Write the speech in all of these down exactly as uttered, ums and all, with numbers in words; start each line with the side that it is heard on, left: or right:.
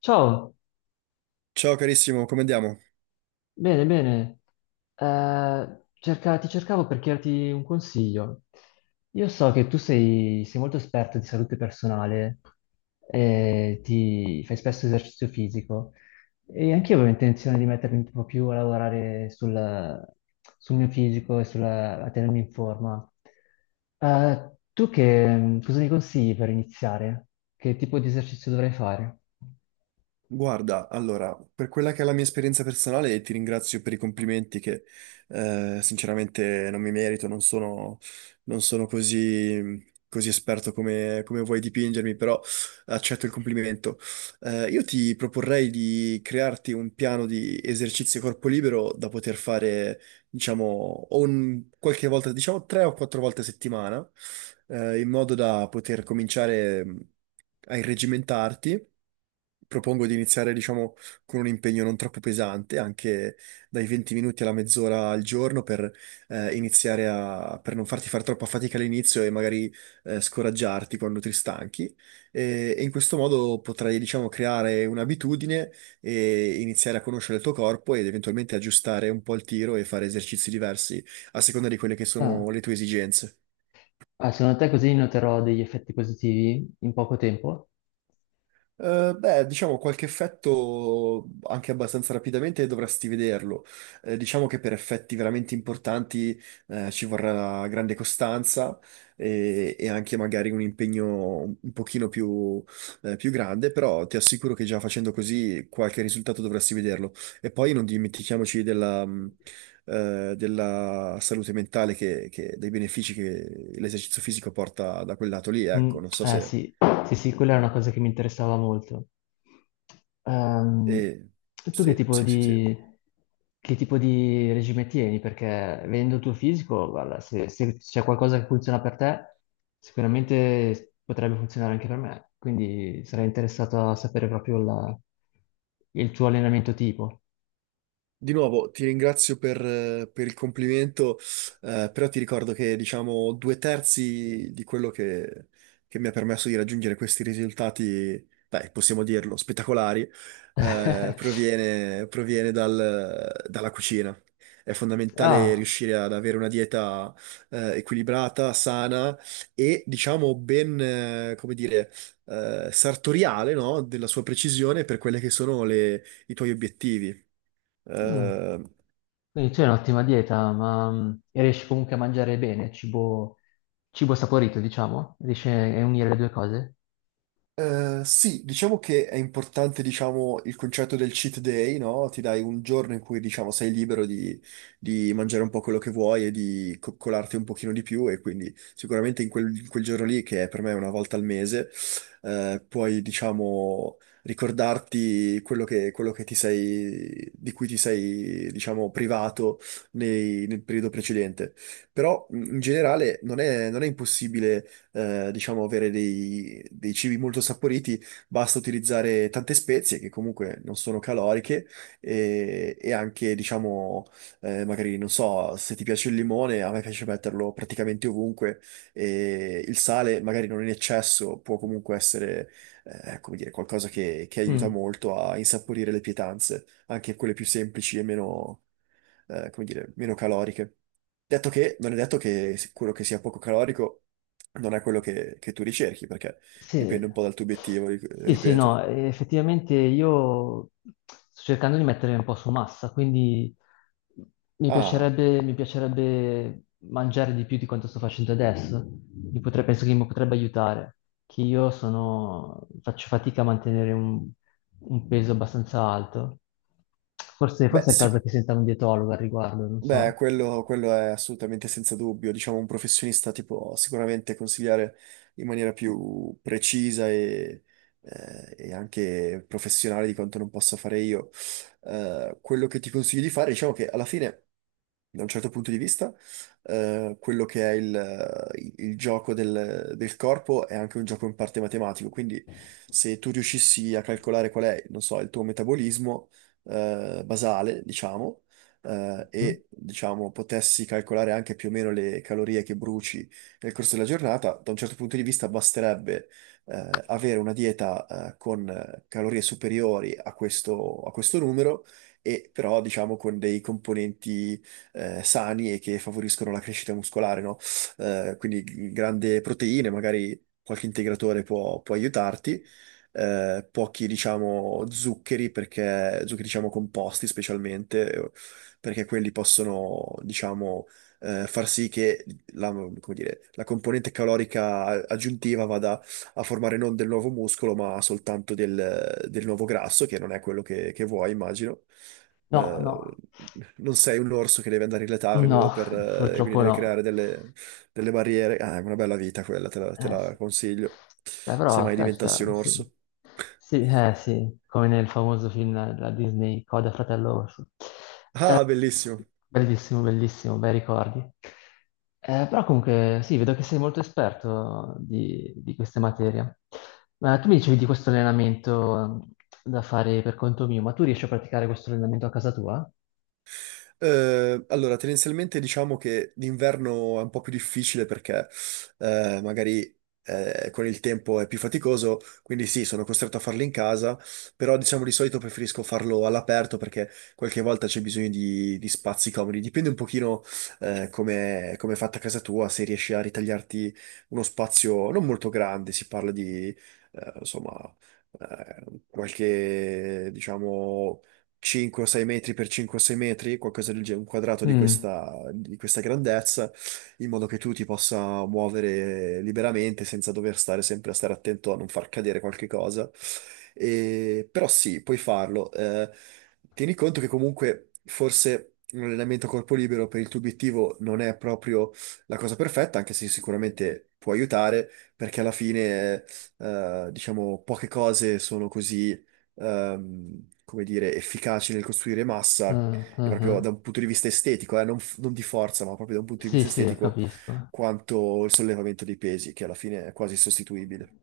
left: Ciao,
right: Ciao carissimo, come andiamo?
left: bene, bene. Eh, cerca- ti cercavo per chiederti un consiglio. Io so che tu sei, sei molto esperto di salute personale, e ti fai spesso esercizio fisico e anch'io avevo intenzione di mettermi un po' più a lavorare sul, sul mio fisico e sulla- a tenermi in forma. Eh, tu che cosa mi consigli per iniziare? Che tipo di esercizio dovrei fare?
right: Guarda, allora, per quella che è la mia esperienza personale, ti ringrazio per i complimenti che eh, sinceramente non mi merito, non sono, non sono così, così esperto come, come vuoi dipingermi, però accetto il complimento. Eh, io ti proporrei di crearti un piano di esercizio corpo libero da poter fare, diciamo, o un- qualche volta, diciamo tre o quattro volte a settimana eh, in modo da poter cominciare mh, a irregimentarti. Propongo di iniziare, diciamo, con un impegno non troppo pesante, anche dai venti minuti alla mezz'ora al giorno per eh, iniziare a, per non farti fare troppa fatica all'inizio e magari eh, scoraggiarti quando ti stanchi. E, e in questo modo potrai, diciamo, creare un'abitudine e iniziare a conoscere il tuo corpo ed eventualmente aggiustare un po' il tiro e fare esercizi diversi a seconda di quelle che
left: Ah.
right: sono le tue esigenze.
left: Ah, secondo te così noterò degli effetti positivi in poco tempo?
right: Eh, beh, diciamo qualche effetto anche abbastanza rapidamente dovresti vederlo. Eh, diciamo che per effetti veramente importanti eh, ci vorrà grande costanza e, e anche magari un impegno un pochino più, eh, più grande, però ti assicuro che già facendo così qualche risultato dovresti vederlo. E poi non dimentichiamoci della, mh, eh, della salute mentale, che, che- dei benefici che l'esercizio fisico porta da quel lato lì,
left: Mm,
right: ecco, non so
left: eh
right: se...
left: sì, sì, sì, quella è una cosa che mi interessava molto. Ehm,
right: eh,
left: Tu che
right: sì,
left: tipo
right: sì, sì, sì.
left: di, che tipo di regime tieni? Perché vedendo il tuo fisico, guarda, se, se c'è qualcosa che funziona per te, sicuramente potrebbe funzionare anche per me. Quindi sarei interessato a sapere proprio la- il tuo allenamento tipo.
right: Di nuovo ti ringrazio per, eh, per il complimento, eh, però ti ricordo che diciamo due terzi di quello che, che mi ha permesso di raggiungere questi risultati, beh, possiamo dirlo, spettacolari, eh, proviene, proviene dal- dalla cucina. È fondamentale
left: Ah.
right: riuscire ad avere una dieta, eh, equilibrata, sana e diciamo ben, eh, come dire, eh, sartoriale, no? Della sua precisione per quelle che sono le- i tuoi obiettivi.
left: Mm.
right: Eh,
left: Quindi tu hai un'ottima dieta, ma mm, e riesci comunque a mangiare bene, cibo, cibo saporito, diciamo? Riesci a unire le due cose?
right: eh, sì, diciamo che è importante, diciamo, il concetto del cheat day, no? Ti dai un giorno in cui, diciamo, sei libero di, di mangiare un po' quello che vuoi e di coccolarti un pochino di più e quindi sicuramente in quel, in quel giorno lì, che è per me una volta al mese, eh, puoi, diciamo, ricordarti quello che, quello che ti sei, di cui ti sei, diciamo, privato nei- nel periodo precedente. Però, in in generale, non è non è impossibile eh, diciamo, avere dei, dei cibi molto saporiti, basta utilizzare tante spezie che comunque non sono caloriche e, e anche, diciamo, eh, magari, non so, se ti piace il limone, a me piace metterlo praticamente ovunque e il sale, magari non in eccesso, può comunque essere, eh, come dire, qualcosa che, che aiuta
left: Mm.
right: molto a insaporire le pietanze, anche quelle più semplici e meno eh, come dire, meno caloriche. Detto che, non è detto che quello che sia poco calorico non è quello che, che tu ricerchi, perché
left: Sì,
right: dipende un po' dal tuo obiettivo, ri-
left: sì, sì,
right: ripeto.
left: no, eh, effettivamente io sto cercando di mettere un po' su massa, quindi mi
right: Ah,
left: piacerebbe, mi piacerebbe mangiare di più di quanto sto facendo adesso. Mi potre- penso che mi potrebbe aiutare, che io sono- faccio fatica a mantenere un, un peso abbastanza alto. Forse,
right: beh,
left: forse è il caso che
right: sicuramente.
left: senta un dietologo al riguardo, non
right: Beh,
left: so.
right: quello, quello è assolutamente senza dubbio. Diciamo, un professionista ti può sicuramente consigliare in maniera più precisa e, eh, e anche professionale di quanto non possa fare io. Eh, quello che ti consiglio di fare, diciamo che alla fine, da un certo punto di vista, eh, quello che è il, il gioco del, del corpo è anche un gioco in parte matematico. Quindi, se tu riuscissi a calcolare qual è, non so, il tuo metabolismo, eh, basale, diciamo eh,
left: Mhm.
right: e diciamo potessi calcolare anche più o meno le calorie che bruci nel corso della giornata, da un certo punto di vista basterebbe eh, avere una dieta eh, con eh, calorie superiori a questo, a questo numero e però diciamo con dei componenti eh, sani e che favoriscono la crescita muscolare, no? Eh, quindi g- grande proteine, magari qualche integratore può, può aiutarti. Eh, pochi, diciamo, zuccheri, perché zuccheri, diciamo, composti specialmente, perché quelli possono, diciamo, eh, far sì che la, come dire, la componente calorica aggiuntiva vada a formare non del nuovo muscolo, ma soltanto del, del nuovo grasso, che non è quello che, che vuoi, immagino.
left: No,
right: Eh,
left: no,
right: non sei un orso che deve andare in letargo
left: no,
right: per, eh, quindi
left: purtroppo
right: deve
left: no.
right: creare delle, delle barriere. Ah, è una bella vita quella, te la, te
left: Eh
right: la
left: sì.
right: consiglio.
left: Beh,
right: Se
left: però,
right: mai diventassi un
left: cazzo, sì.
right: orso.
left: Sì, eh sì, come nel famoso film della Disney, Coda Fratello Orso. Eh,
right: Ah, bellissimo.
left: bellissimo, bellissimo, bei ricordi. Eh, però comunque, sì, vedo che sei molto esperto di, di queste materie. Ma tu mi dicevi di questo allenamento eh, da fare per conto mio, ma tu riesci a praticare questo allenamento a casa tua?
right: Eh, allora, tendenzialmente diciamo che l'inverno è un po' più difficile perché eh, magari eh, con il tempo è più faticoso, quindi sì, sono costretto a farlo in casa, però diciamo di solito preferisco farlo all'aperto perché qualche volta c'è bisogno di, di spazi comodi. Dipende un pochino eh, come come è fatta casa tua, se riesci a ritagliarti uno spazio non molto grande, si parla di eh, insomma eh, qualche diciamo cinque o sei metri per cinque o sei metri, qualcosa del genere, un quadrato di
left: Mm.
right: questa, di questa grandezza, in modo che tu ti possa muovere liberamente senza dover stare sempre a stare attento a non far cadere qualche cosa. E- però sì, puoi farlo. Eh, tieni conto che comunque forse un allenamento a corpo libero per il tuo obiettivo non è proprio la cosa perfetta, anche se sicuramente può aiutare, perché alla fine, eh, diciamo, poche cose sono così ehm, come dire, efficaci nel costruire massa,
left: Ah,
right: e
left: ah,
right: proprio da
left: ah.
right: un punto di vista estetico, eh, non, f- non di forza, ma proprio da un punto di
left: Sì,
right: vista
left: sì,
right: estetico,
left: capisco.
right: quanto il sollevamento dei pesi, che alla fine è quasi sostituibile.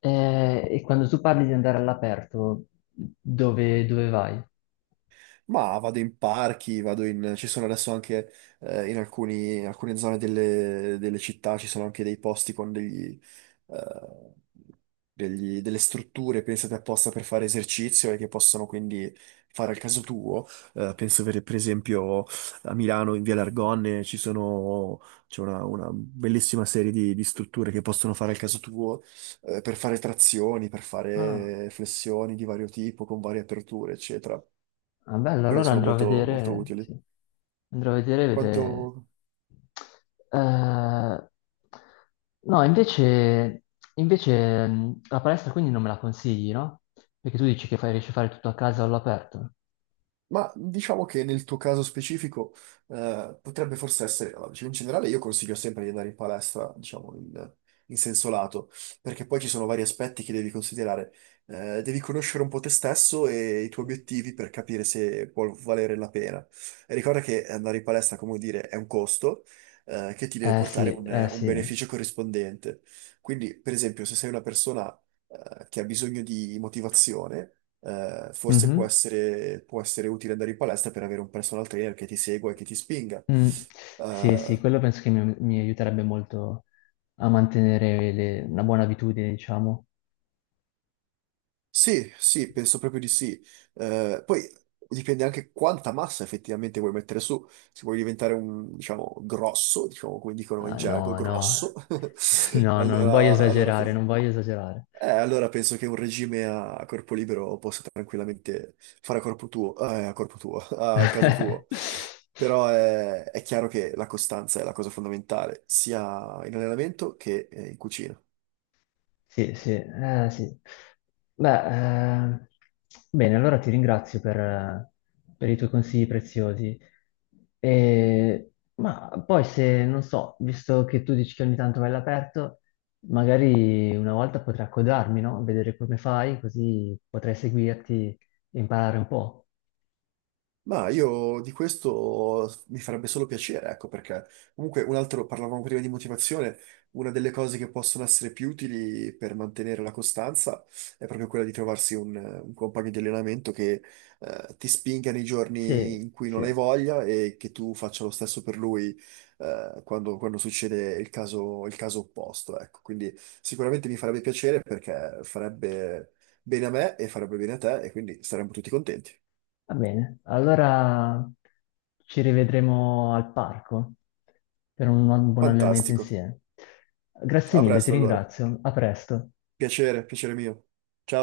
left: Eh, e quando tu parli di andare all'aperto, dove, dove vai?
right: Ma vado in parchi, vado in... ci sono adesso anche eh, in alcuni- in alcune zone delle, delle città, ci sono anche dei posti con degli, eh, degli- delle strutture pensate apposta per fare esercizio e che possono quindi fare al caso tuo. Eh, penso per, per esempio a Milano in Via L'Argonne ci sono, c'è una, una bellissima serie di, di strutture che possono fare al caso tuo eh, per fare trazioni, per
left: Ah,
right: fare flessioni di vario tipo, con varie aperture, eccetera.
left: ah, bello,
right: Quelle
left: allora
right: sono
left: andrò a
right: molto, molto
left: vedere,
right: utili.
left: sì. Andrò a vedere, vedere.
right: Quanto...
left: Eh, no, invece, invece mh, la palestra quindi non me la consigli, no? Perché tu dici che fai, riesci a fare tutto a casa all'aperto.
right: Ma diciamo che nel tuo caso specifico eh, potrebbe forse essere, allora, diciamo, in generale io consiglio sempre di andare in palestra, diciamo, in, in senso lato, perché poi ci sono vari aspetti che devi considerare. Eh, devi conoscere un po' te stesso e i tuoi obiettivi per capire se può valere la pena. E ricorda che andare in palestra, come dire, è un costo eh, che ti deve
left: Eh
right: portare
left: sì, eh
right: un un
left: sì.
right: beneficio corrispondente. Quindi, per esempio, se sei una persona eh, che ha bisogno di motivazione, eh, forse può
left: Mhm.
right: essere, può essere utile andare in palestra per avere un personal trainer che ti segua e che ti spinga.
left: Mm. Sì, sì,
right: Eh,
left: quello penso che mi, mi aiuterebbe molto a mantenere le- una buona abitudine, diciamo.
right: sì, sì, penso proprio di sì. Eh, poi dipende anche quanta massa effettivamente vuoi mettere su. Se vuoi diventare un, diciamo, grosso, diciamo come dicono in
left: Ah,
right: gergo,
left: no,
right: grosso,
left: no, no, no, non voglio
right: allora, allora
left: esagerare,
right: forse.
left: non voglio esagerare.
right: Eh, allora penso che un regime a a corpo libero possa tranquillamente fare a corpo tuo, eh, a corpo tuo, al caso tuo. Però è, è chiaro che la costanza è la cosa fondamentale, sia in allenamento che eh, in cucina.
left: Sì, sì, eh, sì. Beh, eh, bene, allora ti ringrazio per, per i tuoi consigli preziosi. E- ma poi se, non so, visto che tu dici che ogni tanto vai all'aperto, magari una volta potrei accodarmi, no? Vedere come fai, così potrei seguirti e imparare un po'.
right: Ma io di questo mi farebbe solo piacere, ecco, perché comunque un altro, parlavamo prima di motivazione, una delle cose che possono essere più utili per mantenere la costanza è proprio quella di trovarsi un, un compagno di allenamento che eh, ti spinga nei
left: Sì,
right: giorni in cui
left: sì.
right: non hai voglia e che tu faccia lo stesso per lui eh, quando, quando succede il caso, il caso opposto, ecco. Quindi sicuramente mi farebbe piacere perché farebbe bene a me e farebbe bene a te e quindi saremmo tutti contenti.
left: Va bene, allora ci rivedremo al parco per un buon allenamento
right: Fantastico.
left: insieme. Grazie
right: A
left: mille, ti
right: presto allora.
left: ringrazio. A presto.
right: Piacere, piacere mio. Ciao.